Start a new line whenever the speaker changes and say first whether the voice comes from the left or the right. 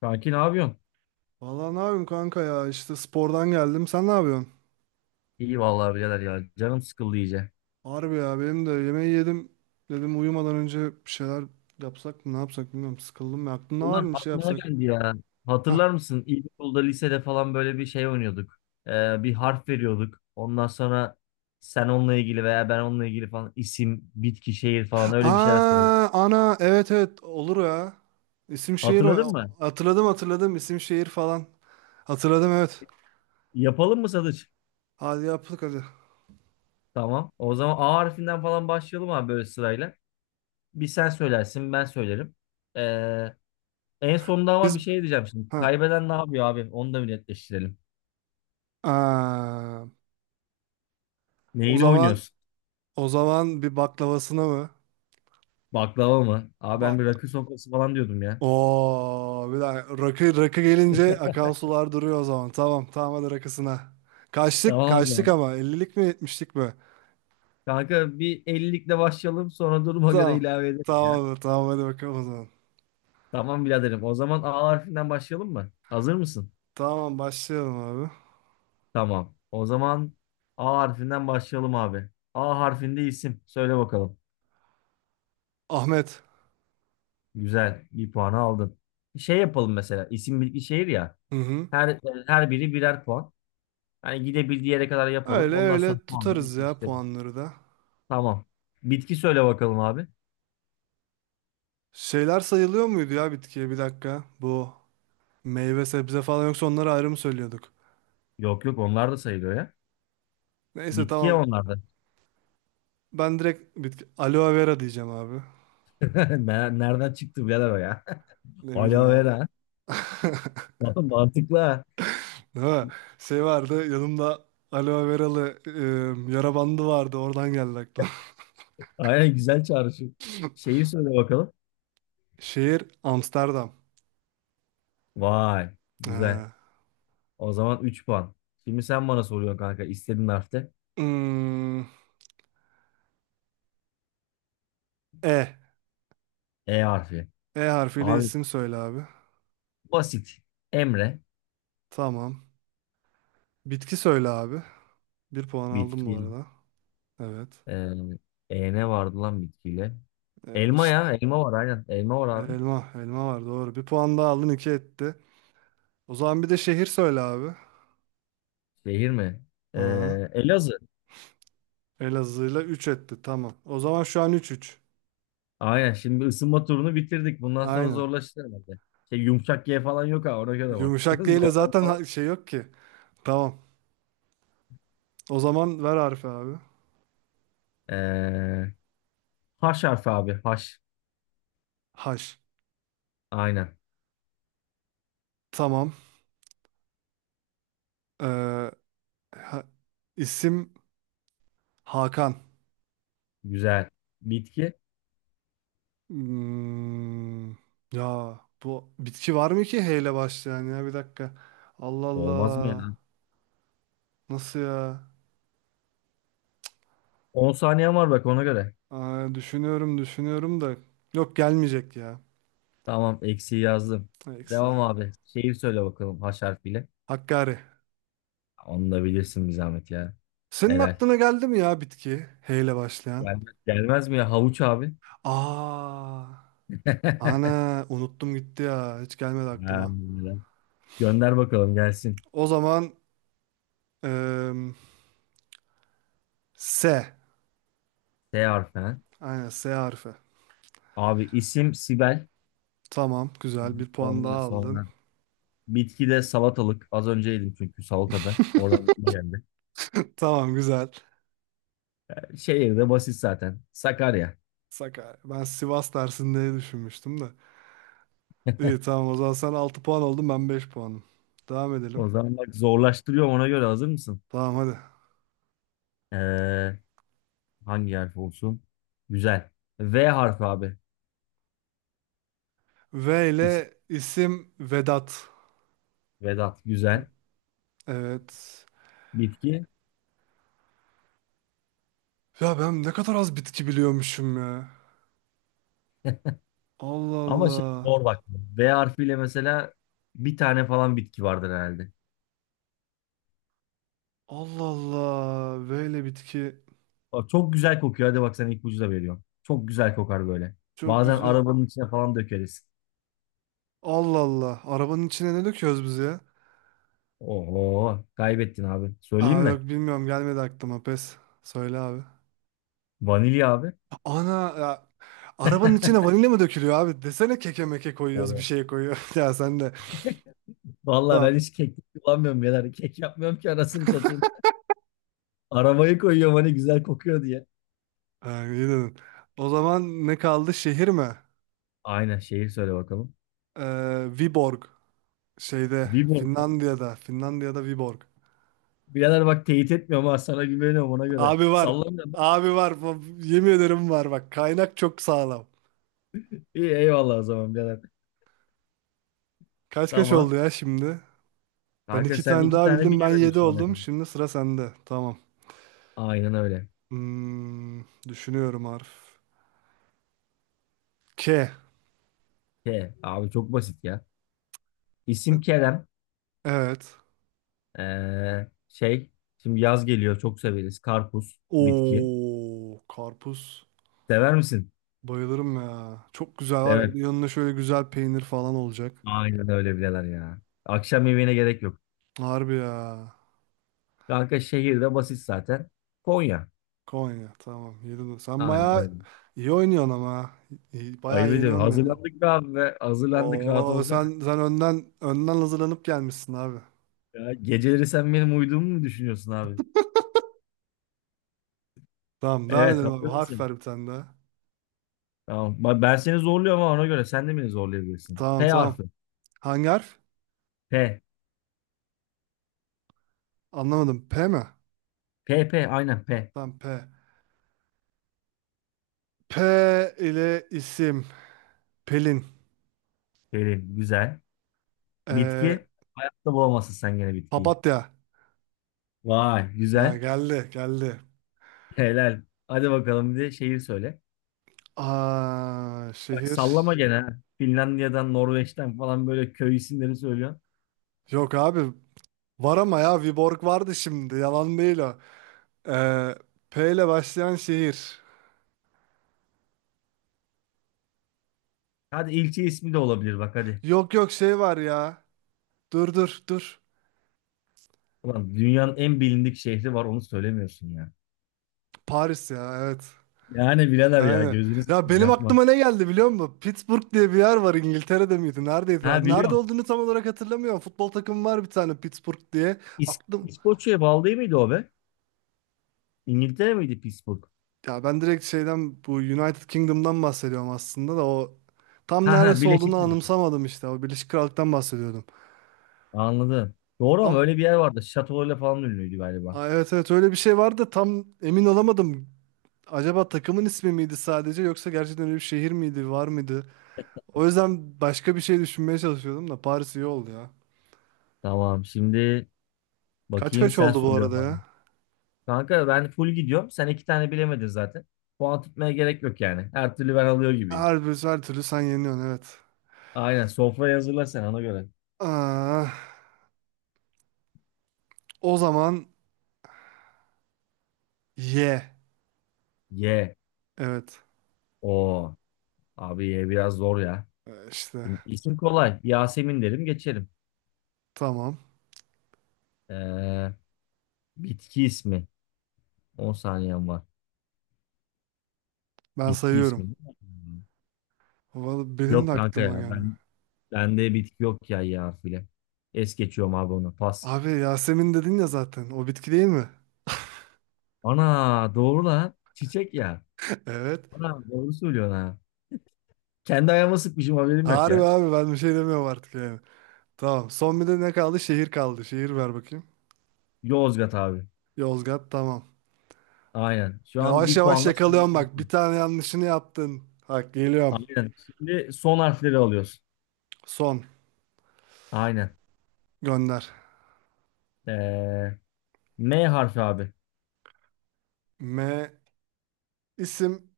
left: Kanki ne yapıyorsun?
right: Valla ne yapayım kanka ya işte spordan geldim. Sen ne yapıyorsun?
left: İyi vallahi birader ya. Canım sıkıldı iyice.
right: Harbi ya benim de yemeği yedim. Dedim uyumadan önce bir şeyler yapsak mı ne yapsak bilmiyorum. Sıkıldım ya. Aklında var
left: Ulan
right: mı bir şey
left: aklıma
right: yapsak?
left: geldi ya.
right: Hah.
left: Hatırlar mısın? İlkokulda, lisede falan böyle bir şey oynuyorduk. Bir harf veriyorduk. Ondan sonra sen onunla ilgili veya ben onunla ilgili falan isim, bitki, şehir falan öyle bir şeyler söylüyorduk.
right: Aa, ana evet evet olur ya. İsim şehir
left: Hatırladın mı?
right: hatırladım isim şehir falan. Hatırladım evet.
left: Yapalım mı Sadıç?
right: Hadi yaptık hadi.
left: Tamam. O zaman A harfinden falan başlayalım abi böyle sırayla. Bir sen söylersin, ben söylerim. Ee, en sonunda ama bir
right: Biz
left: şey diyeceğim şimdi.
right: ha.
left: Kaybeden ne yapıyor abi? Onu da bir netleştirelim.
right: Aa, o
left: Neyini
right: zaman
left: oynuyorsun?
right: o zaman bir baklavasına mı?
left: Baklava mı? Abi ben
right: Bak.
left: bir rakı sofrası falan diyordum ya.
right: Oo, bir dakika. Rakı, rakı gelince akan sular duruyor o zaman. Tamam tamam hadi rakısına. Kaçtık
left: Tamam o
right: kaçtık
left: zaman.
right: ama ellilik mi yetmişlik mi?
left: Kanka bir 50'likle başlayalım sonra duruma göre
right: Tamam.
left: ilave ederiz ya.
right: Tamam tamam hadi bakalım o zaman.
left: Tamam biraderim. O zaman A harfinden başlayalım mı? Hazır mısın?
right: Tamam başlayalım abi.
left: Tamam. O zaman A harfinden başlayalım abi. A harfinde isim. Söyle bakalım.
right: Ahmet.
left: Güzel. Bir puanı aldın. Şey yapalım mesela. İsim bilgi şehir ya.
right: Hı hı.
left: Her her biri birer puan. Yani gidebildiği yere kadar yapalım.
right: Öyle
left: Ondan sonra
right: öyle
left: puanları
right: tutarız ya
left: eşleştirelim.
right: puanları da.
left: Tamam. Bitki söyle bakalım abi.
right: Şeyler sayılıyor muydu ya bitkiye bir dakika. Bu meyve sebze falan yoksa onları ayrı mı söylüyorduk?
left: Yok yok onlar da sayılıyor ya.
right: Neyse
left: Bitki ya
right: tamam.
left: onlar da.
right: Ben direkt bitki aloe vera diyeceğim abi.
left: Nereden çıktı birader o ya?
right: Ne bileyim
left: Aloe
right: abi.
left: vera. Vallahi mantıklı ha.
right: Ha, şey vardı yanımda aloe veralı yara bandı vardı oradan geldi aklıma.
left: Aynen güzel çağrışım. Şeyi söyle bakalım.
right: Şehir Amsterdam.
left: Vay güzel.
right: Ha.
left: O zaman 3 puan. Şimdi sen bana soruyorsun kanka istediğin harfte.
right: Hmm, E.
left: E harfi.
right: E harfiyle
left: Abi
right: isim söyle abi.
left: basit. Emre.
right: Tamam. Bitki söyle abi. Bir puan aldım bu
left: Bitki.
right: arada. Evet.
left: Ee, e ne vardı lan bitkiyle?
right: E,
left: Elma
right: işte
left: ya. Elma var aynen. Elma var abi.
right: elma. Elma var doğru. Bir puan daha aldın iki etti. O zaman bir de şehir söyle abi.
left: Şehir mi? Ee,
right: Aha.
left: Elazığ.
right: Elazığ'la 3 etti tamam. O zaman şu an üç üç.
left: Aynen şimdi ısınma turunu bitirdik. Bundan sonra
right: Aynen.
left: zorlaşır herhalde. Şey yumuşak G falan yok ha ona göre bak.
right: Yumuşak değil de
left: Zorlama
right: zaten
left: falan.
right: şey yok ki. Tamam. O zaman ver harfi abi.
left: Ee, H harfi abi, haş.
right: Haş.
left: Aynen.
right: Tamam. Ee, ha- isim Hakan.
left: Güzel. Bitki.
right: Hmm, ya bu bitki var mı ki H ile başlayan ya bir dakika. Allah
left: Olmaz mı ya?
right: Allah. Nasıl ya?
left: 10 saniyen var bak ona göre.
right: Aa, düşünüyorum düşünüyorum da. Yok gelmeyecek ya.
left: Tamam eksiği yazdım.
right: Eksi.
left: Devam abi. Şeyi söyle bakalım haş harfiyle.
right: Hakkari.
left: Onu da bilirsin bir zahmet ya.
right: Senin
left: Helal.
right: aklına geldi mi ya bitki? H ile başlayan.
left: Gelmez mi ya havuç abi?
right: Aa, ana unuttum gitti ya. Hiç gelmedi
left: Ha,
right: aklıma.
left: helal. Gönder bakalım gelsin.
right: O zaman eee S.
left: T harfi ha.
right: Aynen S harfi.
left: Abi isim Sibel.
right: Tamam güzel bir puan daha
left: Ondan
right: aldın.
left: sonra bitkide salatalık. Az önce yedim çünkü salatada. Oradan aklıma geldi.
right: Tamam güzel.
left: Şehir de basit zaten. Sakarya.
right: Sakarya. Ben Sivas dersinde diye düşünmüştüm de. İyi tamam o zaman sen 6 puan oldun ben 5 puanım. Devam edelim.
left: O zaman bak zorlaştırıyorum ona göre, hazır mısın?
right: Tamam hadi.
left: Ee, hangi harf olsun? Güzel. V harfi abi.
right: V
left: İsim
right: ile isim Vedat.
left: Vedat. Güzel.
right: Evet.
left: Bitki.
right: Ya ben ne kadar az bitki biliyormuşum ya. Allah
left: Ama şey zor
right: Allah.
left: bak. V harfiyle mesela bir tane falan bitki vardır herhalde.
right: Allah Allah. V ile bitki.
left: Bak, çok güzel kokuyor. Hadi bak sen ipucu da veriyorum. Çok güzel kokar böyle.
right: Çok
left: Bazen
right: güzel.
left: arabanın içine falan dökeriz.
right: Allah Allah. Arabanın içine ne döküyoruz biz ya?
left: Oo kaybettin abi. Söyleyeyim
right: Aa yok
left: mi?
right: bilmiyorum gelmedi aklıma pes. Söyle abi.
left: Vanilya abi.
right: Ana ya, arabanın içine vanilya mı dökülüyor abi? Desene keke meke koyuyoruz bir
left: Oo.
right: şey koyuyor. ya sen de.
left: Vallahi
right: Tamam.
left: ben hiç kek kullanmıyorum birader. Kek yapmıyorum ki anasını satayım. Arabayı koyuyorum hani güzel kokuyor diye.
right: Ha, iyi dedin. O zaman ne kaldı? Şehir mi?
left: Aynen, şeyi söyle bakalım.
right: Viborg. Şeyde
left: Viborg.
right: Finlandiya'da. Finlandiya'da Viborg.
left: Birader bak teyit etmiyorum ha, sana güveniyorum ona göre.
right: Abi var.
left: Sallamıyorum.
right: Abi var. Yemin ederim var. Bak kaynak çok sağlam.
left: İyi eyvallah o zaman birader.
right: Kaç kaç oldu
left: Tamam.
right: ya şimdi? Ben
left: Kanka
right: iki
left: sen
right: tane
left: iki
right: daha
left: tane
right: bildim. Ben
left: bilemedin
right: yedi
left: şu ana
right: oldum.
left: kadar.
right: Şimdi sıra sende. Tamam.
left: Aynen öyle.
right: Hmm, düşünüyorum harf. K.
left: K. Abi çok basit ya. İsim Kerem.
right: Evet.
left: Ee, şey. Şimdi yaz geliyor çok severiz. Karpuz. Bitki.
right: Oo, karpuz.
left: Sever misin?
right: Bayılırım ya. Çok güzel var ya. Bir de
left: Evet.
right: yanına şöyle güzel peynir falan olacak.
left: Aynen öyle bileler ya. Akşam yemeğine gerek yok.
right: Harbi ya.
left: Kanka şehirde basit zaten. Konya.
right: Konya. Tamam. Yedin. Sen
left: Aynen
right: bayağı
left: öyle.
right: iyi oynuyorsun ama. Bayağı
left: Ayıp ediyorum.
right: yeniyorsun beni.
left: Hazırlandık be abi be. Hazırlandık rahat
right: Oo,
left: olsana.
right: sen önden önden hazırlanıp gelmişsin abi.
left: Ya, geceleri sen benim uyuduğumu mu düşünüyorsun abi?
right: Tamam, devam
left: Evet,
right: edelim abi.
left: hazır
right: Harf
left: mısın?
right: ver bir tane daha.
left: Tamam. Bak ben seni zorluyorum ama ona göre sen de beni zorlayabilirsin.
right: Tamam,
left: P
right: tamam.
left: harfi.
right: Hangi harf?
left: P.
right: Anlamadım. P mi?
left: P aynen P.
right: Tamam, P. P ile isim. Pelin.
left: Pelin güzel.
right: Ee,
left: Bitki. Hayatta bulamazsın sen gene bitkiyi.
right: papatya.
left: Vay
right: Ha,
left: güzel.
right: geldi, geldi.
left: Helal. Hadi bakalım bir de şehir söyle.
right: Aa,
left: Bak
right: şehir.
left: sallama gene ha. Finlandiya'dan, Norveç'ten falan böyle köy isimleri söylüyorsun.
right: Yok abi. Var ama ya Viborg vardı şimdi. Yalan değil o. Ee, P ile başlayan şehir.
left: Hadi ilçe ismi de olabilir bak hadi.
right: Yok yok şey var ya. Dur dur dur.
left: Ulan dünyanın en bilindik şehri var onu söylemiyorsun ya.
right: Paris ya evet.
left: Yani birader ya,
right: Yani
left: gözünü
right: ya
left: seveyim
right: benim
left: yapma.
right: aklıma ne geldi biliyor musun? Pittsburgh diye bir yer var İngiltere'de miydi? Neredeydi?
left: Ha
right: Nerede
left: biliyorum.
right: olduğunu tam olarak hatırlamıyorum. Futbol takımı var bir tane Pittsburgh diye. Aklım
left: İskoçya'ya bağlı değil miydi o be? İngiltere miydi Pittsburgh?
right: Ya ben direkt şeyden bu United Kingdom'dan bahsediyorum aslında da o tam
left: Ha ha,
right: neresi olduğunu
left: Birleşik Krallık.
right: anımsamadım işte. O Birleşik Krallık'tan bahsediyordum.
left: Anladım. Doğru, ama
right: Ama
left: öyle bir yer vardı. Şatolarıyla falan ünlüydü galiba.
right: evet evet öyle bir şey vardı da tam emin olamadım. Acaba takımın ismi miydi sadece yoksa gerçekten öyle bir şehir miydi var mıydı? O yüzden başka bir şey düşünmeye çalışıyordum da Paris iyi oldu ya.
left: Tamam şimdi
right: Kaç
left: bakayım,
right: kaç
left: sen
right: oldu bu
left: söylüyorsun
right: arada
left: abi.
right: ya?
left: Kanka ben full gidiyorum. Sen iki tane bilemedin zaten. Puan tutmaya gerek yok yani. Her türlü ben alıyor gibiyim.
right: Her türlü sen yeniyorsun evet.
left: Aynen, sofrayı hazırla sen ona göre.
right: Aa o zaman ye.
left: Ye.
right: Evet.
left: O abi ye biraz zor ya.
right: İşte
left: Şimdi isim kolay. Yasemin derim geçerim.
right: tamam
left: Ee, bitki ismi. 10 saniyem var.
right: ben
left: Bitki ismi.
right: sayıyorum.
left: Hmm.
right: Vallahi benim de
left: Yok kanka
right: aklıma
left: ya,
right: gelmiyor.
left: bende bitki yok ya ya harfiyle. Es geçiyorum abi onu. Pas.
right: Abi Yasemin dedin ya zaten. O bitki değil mi?
left: Ana doğru lan. Çiçek ya.
right: Evet.
left: Ana doğru söylüyorsun ha. Kendi ayağıma sıkmışım haberim yok
right: Harbi
left: ya.
right: abi ben bir şey demiyorum artık yani. Tamam. Son bir de ne kaldı? Şehir kaldı. Şehir ver bakayım.
left: Yozgat abi.
right: Yozgat tamam.
left: Aynen. Şu an
right: Yavaş
left: bir
right: yavaş
left: puanla sen.
right: yakalıyorum bak. Bir tane yanlışını yaptın. Bak geliyorum.
left: Aynen. Şimdi son harfleri alıyoruz.
right: Son.
left: Aynen.
right: Gönder.
left: Ee, M harfi abi.
right: M. isim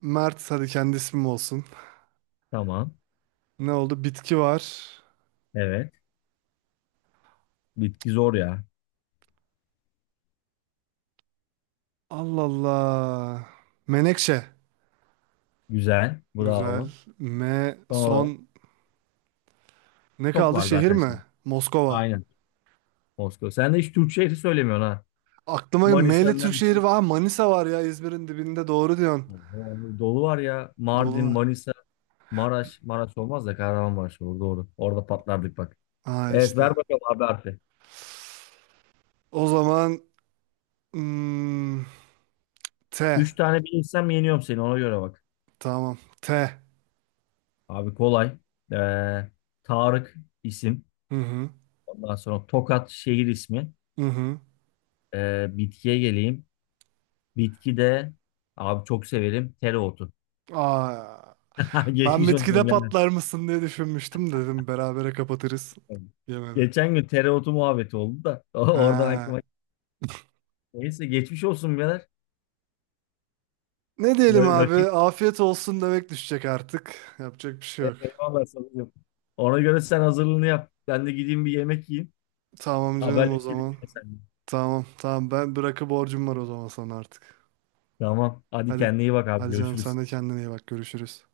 right: Mert. Hadi kendi ismim olsun.
left: Tamam.
right: Ne oldu? Bitki var.
left: Evet. Bitki zor ya.
right: Allah Allah. Menekşe.
left: Güzel.
right: Güzel.
left: Bravo.
right: M.
left: Son olarak
right: Son. Ne
left: çok
right: kaldı?
left: var
right: Şehir
left: zaten
right: mi?
left: şimdi.
right: Moskova.
left: Aynen. Moskova. Sen de hiç Türk şehri söylemiyorsun ha.
right: Aklıma
left: Manisa,
right: Meyli Türk şehri
left: Mersin.
right: var. Manisa var ya İzmir'in dibinde doğru diyorsun.
left: Oho, dolu var ya.
right: Dolu
left: Mardin,
right: var.
left: Manisa, Maraş. Maraş olmaz da Kahramanmaraş olur. Doğru. Orada patlardık bak.
right: Ha
left: Evet
right: işte.
left: ver bakalım abi harfi.
right: O zaman hmm, T.
left: Üç tane bilirsem yeniyorum seni. Ona göre bak.
right: Tamam. T.
left: Abi kolay. Ee, Tarık isim.
right: Hı hı.
left: Ondan sonra Tokat şehir ismi.
right: Hı hı.
left: Bitkiye geleyim. Bitki de abi çok severim, tereotu.
right: Aa, ben
left: Geçmiş
right: bitkide
left: olsun birader.
right: patlar mısın diye düşünmüştüm dedim. Berabere kapatırız. Yemedi.
left: Geçen gün tereotu muhabbeti oldu da oradan aklıma
right: Ha.
left: geldi. Neyse geçmiş olsun birader.
right: Ne diyelim abi?
left: Rakip
right: Afiyet olsun demek düşecek artık. Yapacak bir şey yok.
left: Eyvallah sana diyorum. Ona göre sen hazırlığını yap. Ben de gideyim bir yemek yiyeyim.
right: Tamam canım o
left: Haberleşelim
right: zaman.
left: yine seninle.
right: Tamam tamam ben bırakı borcum var o zaman sana artık.
left: Tamam. Hadi
right: Hadi,
left: kendine iyi bak abi.
right: hadi canım
left: Görüşürüz.
right: sen de kendine iyi bak. Görüşürüz.